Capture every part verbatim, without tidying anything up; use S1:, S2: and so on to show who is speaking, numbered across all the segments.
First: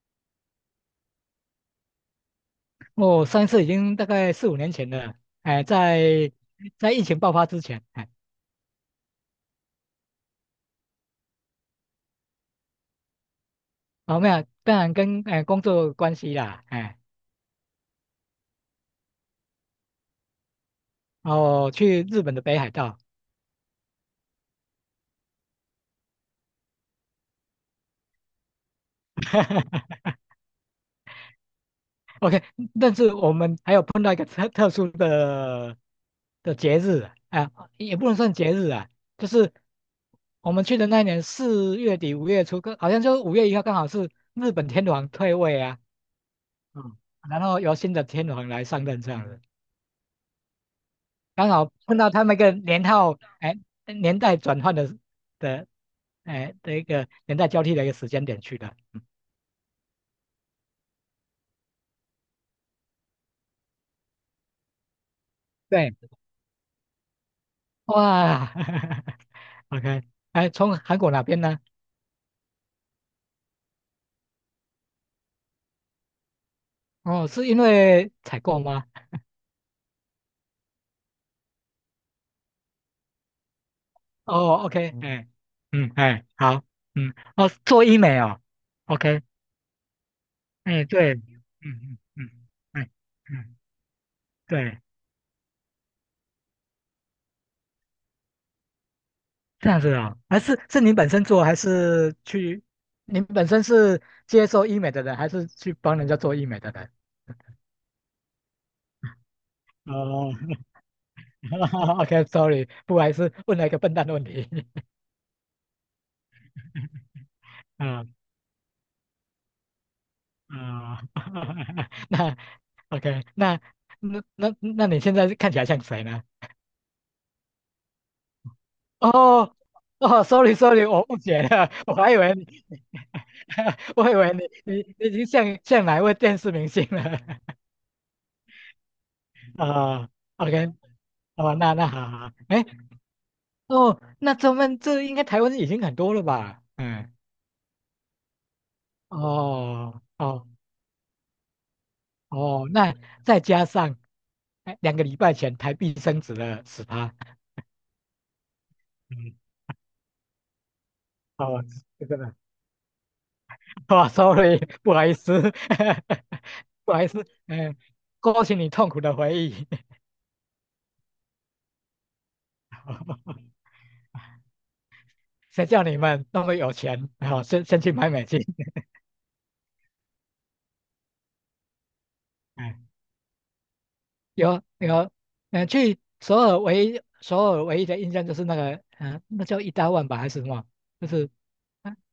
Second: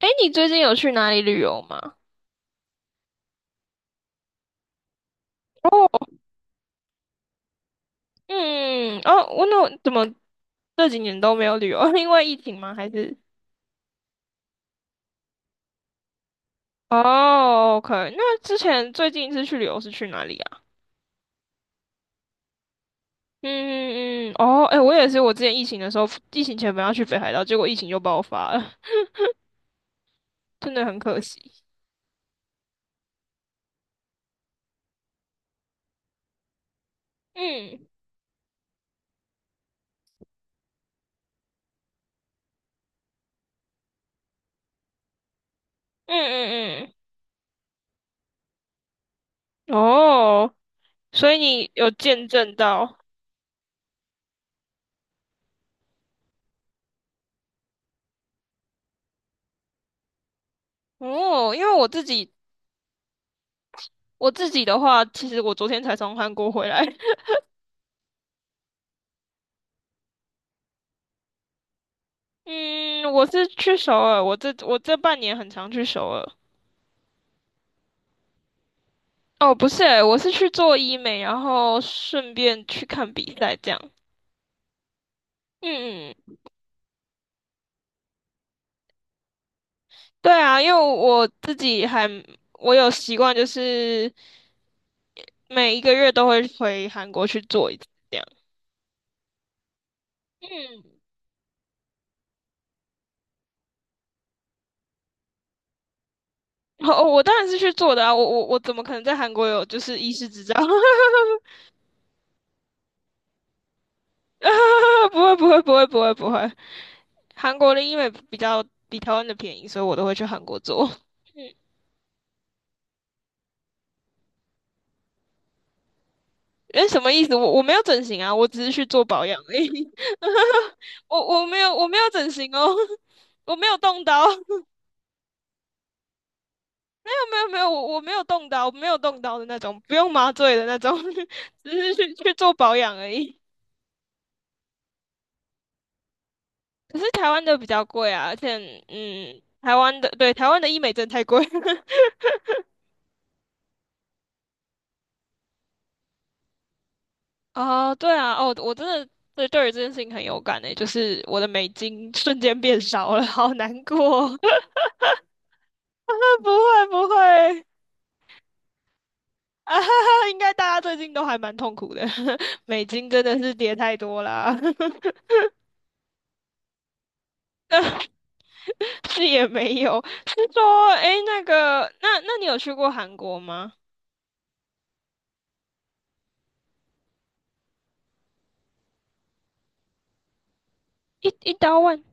S1: 哎，你最近有去哪里旅游吗？
S2: 哦，上一次已经大概四五年前了，哎，
S1: 哦，
S2: 在在疫情爆发之前，哎，
S1: 嗯，嗯哦，我那怎么这几年都没有旅游？因为疫情吗？还是？
S2: 哦，没有，当然跟哎工作有关系啦，哎，
S1: 哦，OK，那之前最近一次去旅游是去哪里啊？
S2: 哦，去日本的北海道。
S1: 嗯嗯嗯，哦，哎，我也是，我之前疫情的时候，疫情前本来要去北海道，结果疫情就爆发了，真的很可惜。
S2: ，OK，但是我们还有碰到一个特特殊的的节日，啊，哎
S1: 嗯
S2: 也不能算节日啊，就是我们去的那一年四月底五月初，刚好像就五月一号刚好是日本天皇退位啊。
S1: 嗯嗯
S2: 嗯，然后由新的天皇来上任，这样
S1: 嗯，哦，所以
S2: 刚
S1: 你
S2: 好
S1: 有
S2: 碰到他
S1: 见
S2: 们一个
S1: 证
S2: 年
S1: 到。
S2: 号，哎，年代转换的的，哎的一个年代交替的一个时间点去的。嗯，
S1: 哦，因为我自己我自己的话，其实我昨天
S2: 对。
S1: 才从韩国回来，
S2: 哇。 ，OK，哎，从韩国哪边呢？
S1: 嗯，我是去首尔，我这我这半年很常去首尔。
S2: 哦，是因为采购吗？
S1: 哦，不是欸，我是去做医美，然后顺便去看比赛这样。
S2: 哦，OK。哎，嗯，
S1: 嗯
S2: 哎，
S1: 嗯，
S2: 好。嗯，哦，做医美哦。OK，
S1: 对啊，因为
S2: 哎，对。嗯
S1: 我自己
S2: 嗯
S1: 还
S2: 嗯。
S1: 我
S2: 哎，
S1: 有习惯，就
S2: 嗯，
S1: 是
S2: 对，
S1: 每一个月都会回韩国去做一次这样。
S2: 这样子啊，还是是
S1: 嗯，
S2: 您本身做，还是去？您本身是接受医美的人，还是去帮人家做医美的人？
S1: 哦，我当然是去做的啊，我我我怎么可能在韩国有就是医师
S2: 哦。
S1: 执照？
S2: ，OK，sorry，不好意思，问了一个笨蛋的问
S1: 啊
S2: 题。
S1: 不会不会不会不会不会，韩国 的医
S2: 啊
S1: 美比较比台湾的便宜，所以我都会去韩国做。
S2: 啊。那 OK，那那那那你现在看起来像谁呢？
S1: 哎，什么意思？我我没有整形啊，我只是去做保养而
S2: 哦
S1: 已。
S2: 哦，sorry sorry，我
S1: 我
S2: 误解
S1: 我没
S2: 了。
S1: 有 我
S2: 我
S1: 没有
S2: 还以
S1: 整
S2: 为你。
S1: 形哦，我没有 动
S2: 我以
S1: 刀，
S2: 为你你你已经像像哪一位电视明星
S1: 没
S2: 了。
S1: 有 没有，我我没有动刀，我没有动刀的那种，不
S2: 啊
S1: 用麻醉的
S2: ，OK，
S1: 那种，
S2: 哦，
S1: 只
S2: 那那
S1: 是
S2: 好
S1: 去
S2: 好。
S1: 去做
S2: 哎，
S1: 保养而已。
S2: 哦，那咱们这应该台湾已经很多了吧？
S1: 可是
S2: 嗯。
S1: 台湾的比较贵啊，而且嗯，台湾
S2: 哦，
S1: 的对
S2: 哦，
S1: 台湾的医美真的太贵。
S2: 哦，那再加上，哎，两个礼拜前台币升值了十趴。
S1: 哦，对啊，哦，我真的
S2: 嗯，
S1: 对对于这件事情很有感诶，就是我的
S2: 哦，
S1: 美
S2: 这
S1: 金
S2: 个的，
S1: 瞬间变少了，好难
S2: 哇
S1: 过。
S2: ，sorry。不好意思。
S1: 不 会
S2: 不好意
S1: 不
S2: 思。
S1: 会，
S2: 嗯，勾起你痛苦的回 忆。
S1: 啊，哈哈，应该大家最近都还蛮痛苦的，美金真的是 跌太多啦。
S2: 谁叫你们那么有钱？好，先先去买美金。
S1: 是也没有，是说，诶，那个，那那你有去过 韩国吗？
S2: 有有，呃，去首尔唯一首尔唯一的印象就是那个。嗯、那叫一大万吧还是什么？就
S1: 一
S2: 是，
S1: 一刀
S2: 啊
S1: 万，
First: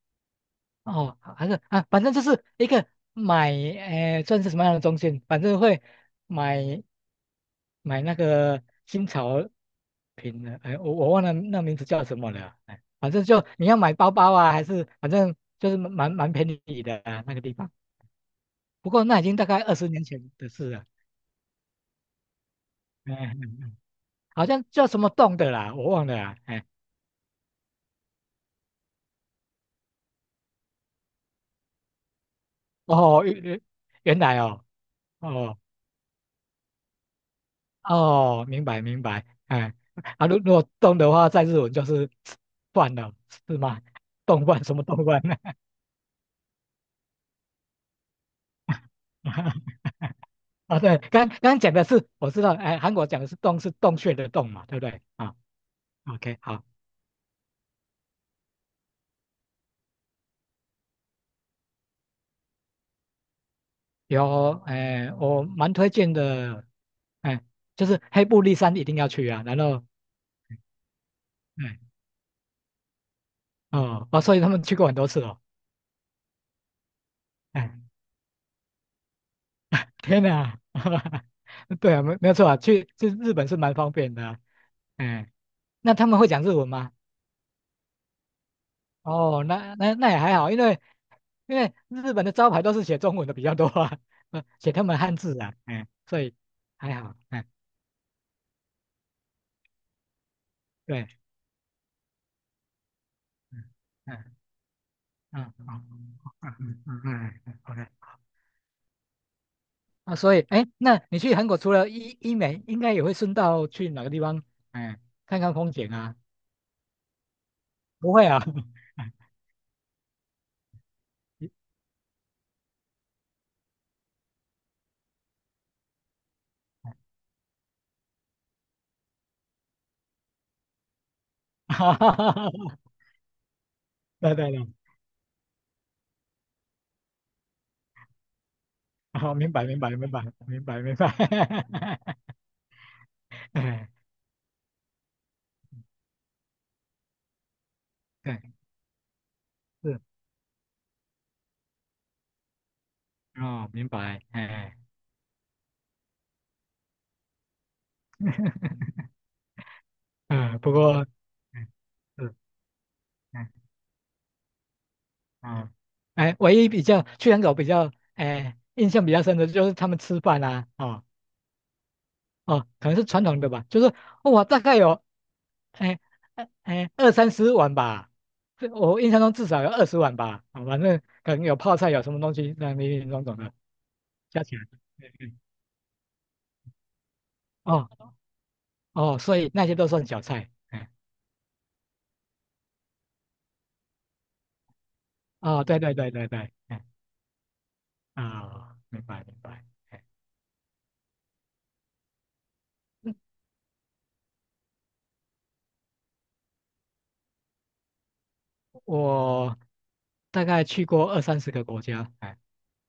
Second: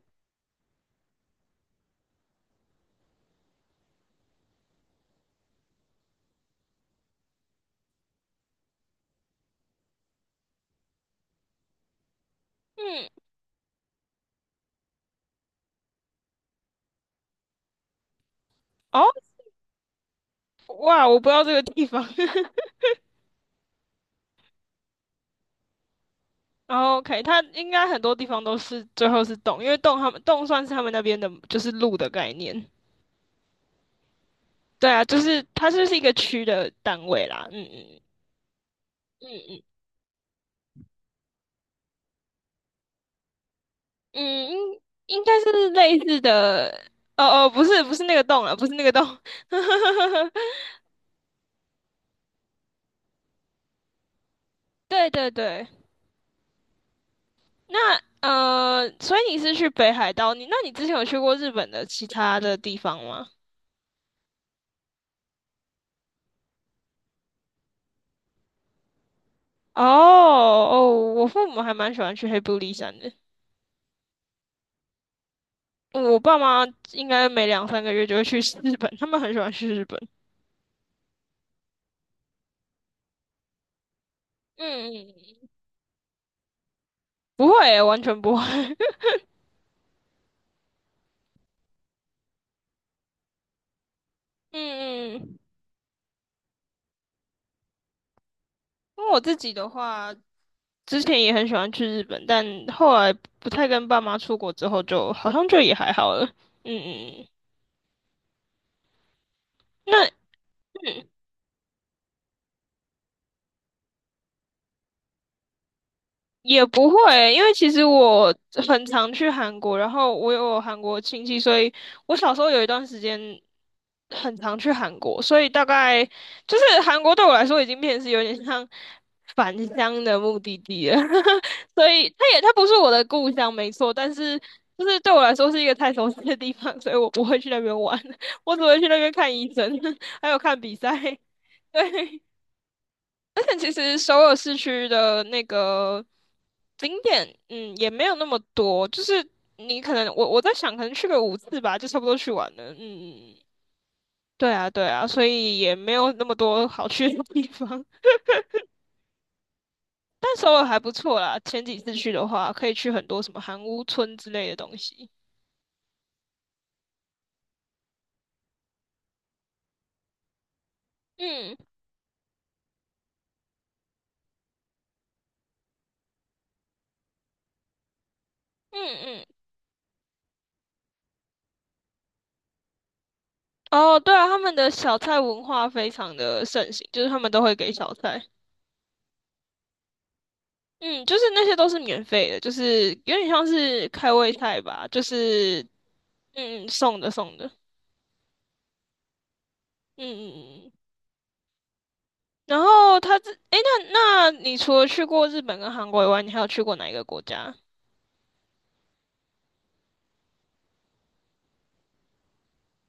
S2: 哦，还是啊，反正就是一个买，呃，算是什么样的中心，反正会买买那个新潮品的。哎，我我忘了那名字叫什么了。哎，
S1: 嗯，
S2: 反正就你要买包包啊，还是反正就是蛮蛮便宜的、啊、那个地方。不过
S1: 哦，
S2: 那已经大概二十年前的事了。
S1: 哇，我不知道这个地方。
S2: 哎嗯嗯嗯，好像叫什么洞的啦，我忘了啊。哎
S1: 然后 OK，它应该很多地方都是最后是洞，因为洞他们洞算是他们那边的，就是路的概念。
S2: 哦，原原原来哦。
S1: 对啊，就是
S2: 哦
S1: 它就是一个区的单位啦。嗯嗯
S2: 哦，明白明白。
S1: 嗯嗯。
S2: 哎，啊，如如果动的话，在日文就是饭了，是吗？
S1: 嗯，
S2: 动
S1: 应
S2: 饭什么动饭
S1: 应
S2: 呢？
S1: 该是类似的。哦哦，不是不是那个洞了，不是那个洞。
S2: 啊，对，刚刚刚讲的是我知道，哎，韩国讲的是洞是洞穴的洞嘛，对不对？
S1: 对对
S2: 啊
S1: 对，
S2: ，OK，好。
S1: 那呃，所以你是去北海道？你那你之前有去过日本的其他的地方吗？
S2: 有，哎，我蛮推荐的，哎，就是黑布利山一定要去啊。然
S1: 哦
S2: 后，
S1: 哦，我父母还
S2: 哎，
S1: 蛮喜欢去黑部立山的。
S2: 哦，哦，所以他们去过很多次哦。
S1: 我爸妈应该每两三
S2: 哎。
S1: 个月就会去日本，他们很喜欢去日 本。
S2: 天哪。对啊，没没有错啊，去去日本是蛮方便的啊。
S1: 嗯嗯，
S2: 嗯，
S1: 嗯
S2: 那他们会讲日文吗？
S1: 不会欸完全不会。
S2: 哦，那那那也还好。因为因为日本的招牌都是写中文的比较多啊，呃写他们汉
S1: 嗯
S2: 字
S1: 嗯，
S2: 啊。嗯，所以还好。嗯，
S1: 因为我自己的话。之
S2: 对。
S1: 前也很喜欢去日本，但后来不太
S2: 嗯
S1: 跟爸妈出国之后就，好像
S2: 嗯
S1: 就
S2: 嗯
S1: 也还好
S2: 嗯
S1: 了。
S2: 嗯
S1: 嗯
S2: 嗯嗯
S1: 嗯，嗯
S2: 嗯。OK，
S1: 那
S2: 啊，所以哎，那
S1: 嗯
S2: 你去韩国除了医医美，应该也会顺道去哪个地方，哎，看看风景啊？
S1: 也不会，因为其实
S2: 不会
S1: 我
S2: 啊。
S1: 很常去韩国，然后我有韩国亲戚，所以我小时候有一段时间很常去韩国，所以大概就是韩国对我来说已经变成是有点像返乡的目的地了，所
S2: 哈
S1: 以
S2: 哈哈
S1: 它
S2: 哈
S1: 也它
S2: 哈。
S1: 不是我的故乡，没错，但
S2: 对
S1: 是
S2: 对对，
S1: 就是对我来说是一个太熟悉的地方，所以我不会去那边玩，我只会去那边
S2: 哦，
S1: 看
S2: 明
S1: 医
S2: 白，
S1: 生，
S2: 明白，明 白，
S1: 还有看
S2: 明
S1: 比
S2: 白，明
S1: 赛，
S2: 白。
S1: 对。而且其
S2: 哎，
S1: 实首尔市区的那个景点，嗯，也没有那么
S2: 对，
S1: 多，就是你可
S2: 是，
S1: 能我我在想，可能去个五次吧，就差不多去完了。嗯嗯嗯，
S2: 哦，明白。
S1: 对啊
S2: 哎，
S1: 对啊，所以也没有那么多好去的地方，但首
S2: 呃，
S1: 尔
S2: 不
S1: 还不
S2: 过，
S1: 错啦。前
S2: 嗯，
S1: 几次去的
S2: 是，
S1: 话，可以去很多什么
S2: 嗯，
S1: 韩屋村之类的东西。
S2: 哦，哎，唯一比较去养狗比较，哎，印象比较深的就是他们吃饭啊。哦，
S1: 嗯
S2: 哦，可能是传统的吧，就是我大概有。哎，哎，哎，二三十碗吧，这
S1: 嗯
S2: 我印象
S1: 嗯，
S2: 中至少有二十碗吧。哦，反正可能有泡菜，有什么东西，那林林总总的
S1: 哦，对啊，他
S2: 加
S1: 们
S2: 起来。
S1: 的小
S2: 嗯
S1: 菜
S2: 嗯，
S1: 文化非常的盛行，就是他们都会给小
S2: 哦，
S1: 菜。
S2: 哦，所以那些都算小菜。哎，
S1: 嗯，就是那些都是免费的，就是有点像是开胃菜吧，就
S2: 哦，
S1: 是
S2: 对对对对对。
S1: 嗯
S2: 哎，
S1: 送的送的，
S2: 啊、明白明白。
S1: 嗯
S2: 哎，
S1: 嗯嗯。然后他这，诶，那那你除了去过日本跟韩国以外，你还有去过哪一个国家？
S2: 我大概去过二三十个国家。哎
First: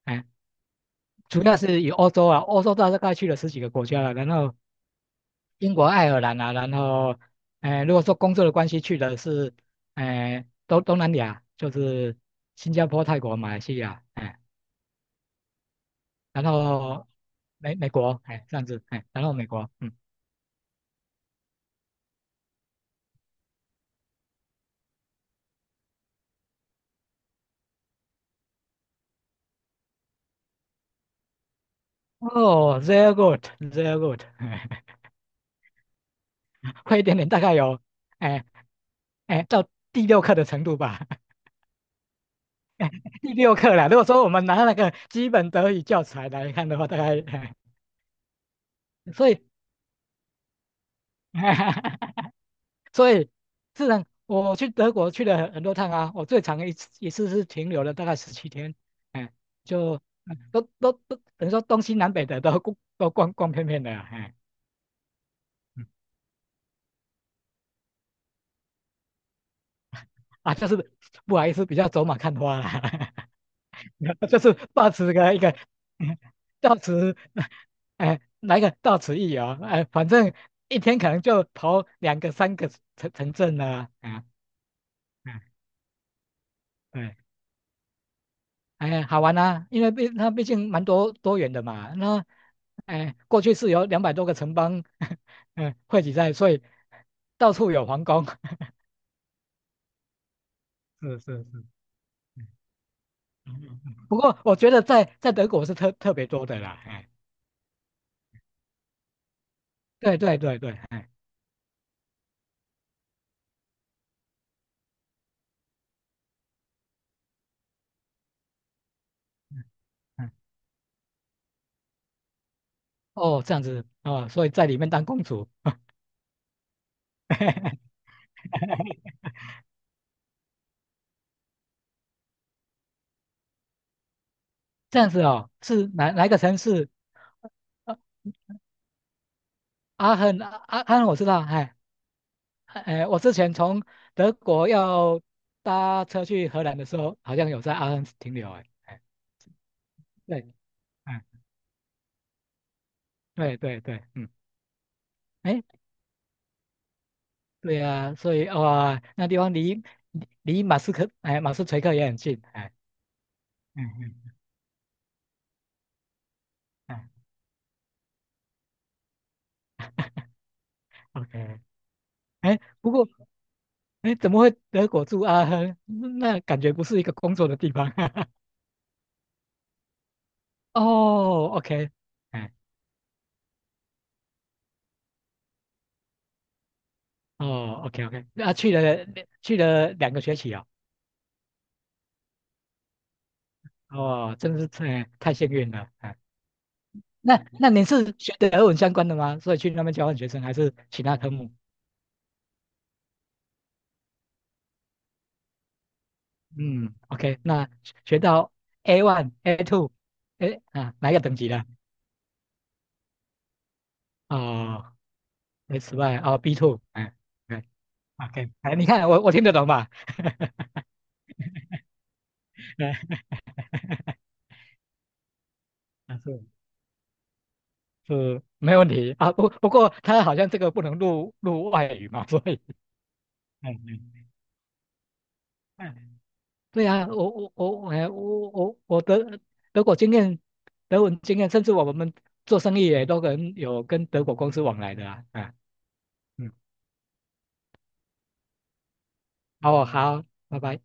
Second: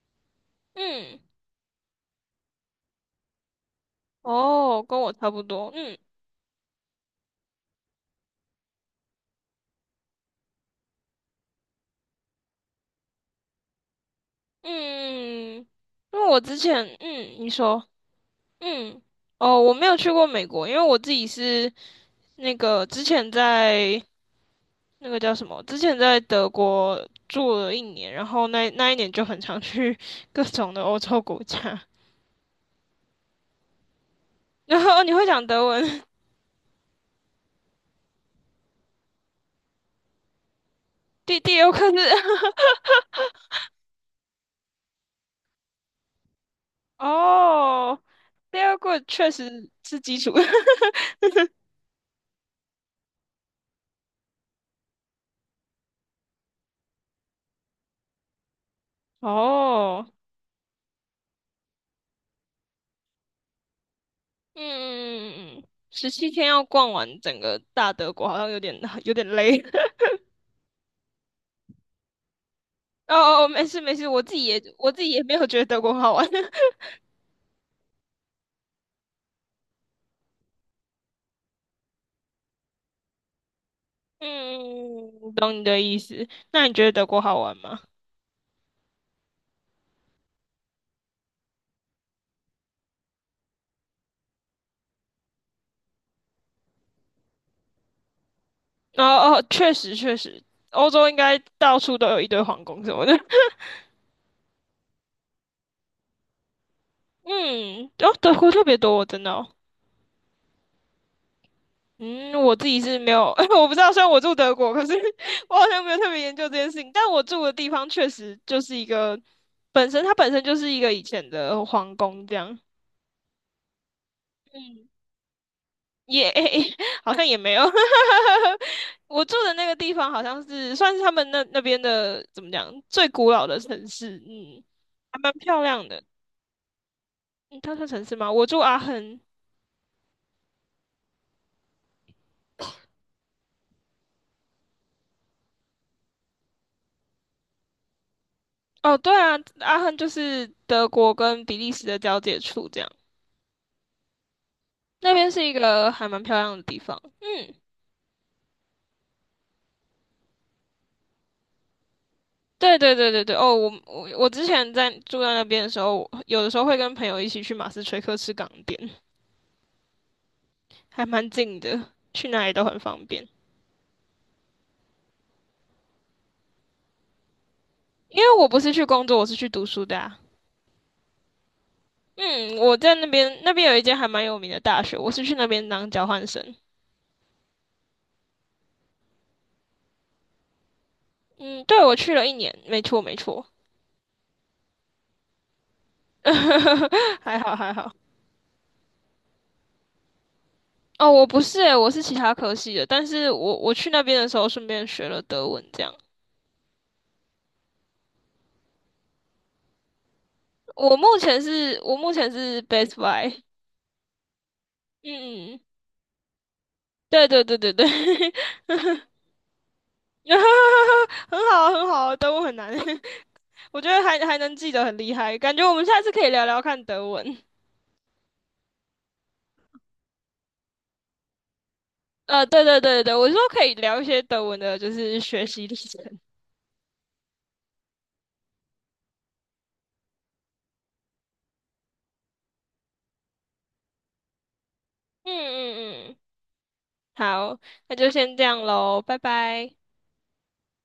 S2: 哎，
S1: 嗯，
S2: 主要是以欧洲啊，欧洲大概去了十几个国家了。然后
S1: 哦，跟我差不多，
S2: 英国、
S1: 嗯
S2: 爱尔兰啊。然后，哎，如果说工作的关系去的是，哎，东东南亚，就是新加坡、泰国、马来西亚。哎，
S1: 嗯，因为我
S2: 然
S1: 之前，
S2: 后
S1: 嗯，你
S2: 美
S1: 说，
S2: 美国。哎，这样子。
S1: 嗯，
S2: 哎，然后美
S1: 哦，
S2: 国。
S1: 我没
S2: 嗯，
S1: 有去过美国，因为我自己是那个之前在那个叫什么？之前在德国住了一年，然后那那一年就很常去 各种的欧洲国家。
S2: 哦，very good，very good。
S1: 然后你会讲德文，
S2: 快一点点，大概有，哎哎，到第六课的程度吧。
S1: 第第六课是
S2: 第六课了。如果说我们拿那个基本德语教材来看的话，大 概，哎
S1: 哦，第二课
S2: 所
S1: 确
S2: 以。
S1: 实是基础
S2: 所以，自然我去德国去了很很多趟啊，我最长一次一次是停留了大概十七天。哎，就
S1: 哦，
S2: 嗯都都都等于说东西南北的都。 逛都逛逛遍遍的啊，哎，
S1: 嗯嗯嗯嗯，
S2: 嗯
S1: 十七天要逛完整个大德国，好像有点有点累。
S2: 啊，就是不好意思，比较走马看花啦。
S1: 哦哦，哦没事没事，我 自
S2: 就
S1: 己
S2: 是
S1: 也我
S2: 抱
S1: 自己
S2: 持
S1: 也没
S2: 个一
S1: 有
S2: 个。
S1: 觉得德国好玩。
S2: 抱持，到 此哎，来个到此一游。哎，反正一天可能就跑两个、三个城城镇了。啊，嗯，
S1: 嗯，懂你的意思。那你觉得德
S2: 对，
S1: 国好玩吗？
S2: 哎，好玩啊。因为毕它毕竟蛮多多元的嘛。那哎，过去是有两百多个城邦。嗯，汇集在，所以到处有皇宫。
S1: 哦哦，确实确实，欧洲应
S2: 是
S1: 该
S2: 是是。
S1: 到处都有一堆
S2: 嗯
S1: 皇宫什么的。
S2: 嗯嗯不过我觉得在在德国是特特别多的啦。哎，
S1: 嗯，哦，德国特别多，我真的哦。
S2: 对对对对。哎。
S1: 嗯，我自己是没有，我不知道，虽然我住德国，可是 我好像没有特别研究这件事情。但我住的地方确实就是一个，本身它本
S2: 嗯，
S1: 身就是一个以前的皇宫这样。
S2: 哦，这样子哦，所以在里
S1: 嗯，
S2: 面当公主。
S1: 也、好像也没有。我住的那个地方好像是算是他们那那边的怎么讲最古老的城市，嗯，
S2: 这样
S1: 还
S2: 子
S1: 蛮
S2: 哦，
S1: 漂亮
S2: 是
S1: 的。
S2: 哪哪一个城市？
S1: 嗯，它算
S2: 呃
S1: 城市吗？我住阿亨。
S2: 阿亨，阿阿亨我知道。哎，哎，我之前从德国要搭车去荷兰的时候，好像有在阿亨停留。哎，
S1: 哦，
S2: 哎，
S1: 对啊，阿亨就是
S2: 对。
S1: 德国
S2: 哎，
S1: 跟比利时的交界处，这样
S2: 对对对。嗯，
S1: 那边是一
S2: 哎，
S1: 个还蛮漂亮的地方。嗯，
S2: 对呀，所以哇，那地方离离离马斯克，哎，马斯垂克也很近。哎，
S1: 对对对对对。哦，我
S2: 嗯
S1: 我我
S2: 嗯。
S1: 之前在住在那边的时候，有的时候会跟
S2: 哎
S1: 朋友一起去马斯垂克吃港点，还蛮近
S2: ，OK。
S1: 的，去哪里
S2: 哎，
S1: 都很
S2: 不
S1: 方
S2: 过，
S1: 便。
S2: 哎，怎么会德国住阿亨？那感觉不是一个工作的地方。
S1: 因为我不是去工作，我是去读书的啊。
S2: 哦，OK。哎。
S1: 嗯，我在那边那边有一间还蛮有名的大学，我是去那边当交换生。
S2: 哦，OK OK，那、啊去了去了两个学期哦？
S1: 嗯，对，我去了一年，没错没错，
S2: 哦，真是太太幸运了。哎，
S1: 还
S2: 那
S1: 好
S2: 那
S1: 还
S2: 你
S1: 好。
S2: 是学的俄文相关的吗？所以去那边交换学生还是其
S1: 哦，
S2: 他
S1: 我
S2: 科
S1: 不
S2: 目？
S1: 是诶，我是其他科系的，但是我我去那边的时候顺便学了德文，这样。
S2: 嗯，OK，那学到 A one、A two，哎啊，
S1: 我
S2: 哪一
S1: 目
S2: 个等
S1: 前
S2: 级的？
S1: 是，我目前是 Best Buy，
S2: 哦
S1: 嗯嗯，
S2: ，S one 哦，B two。哎，
S1: 对对对
S2: 对
S1: 对对，
S2: ，OK。哎，你看我我听得懂吧？
S1: 很好很好，德文很难，
S2: 哎
S1: 我觉得还还能记得很厉害，感觉我们下次可以
S2: 是
S1: 聊聊看德文。
S2: 是没问题啊。不不过他好像这个不能录录外语嘛，所
S1: 呃，
S2: 以。
S1: 对对对对，我是说可以聊一些
S2: 嗯
S1: 德文的，就是学习历程。
S2: 嗯，对啊，我我我哎我我我德德国经验，德文经验，甚至我们做生意也都可能有跟德国公司往来的啊。
S1: 嗯
S2: 啊，
S1: 嗯嗯，
S2: 嗯，
S1: 好，那就先这样喽，拜拜。
S2: 好，好，拜拜。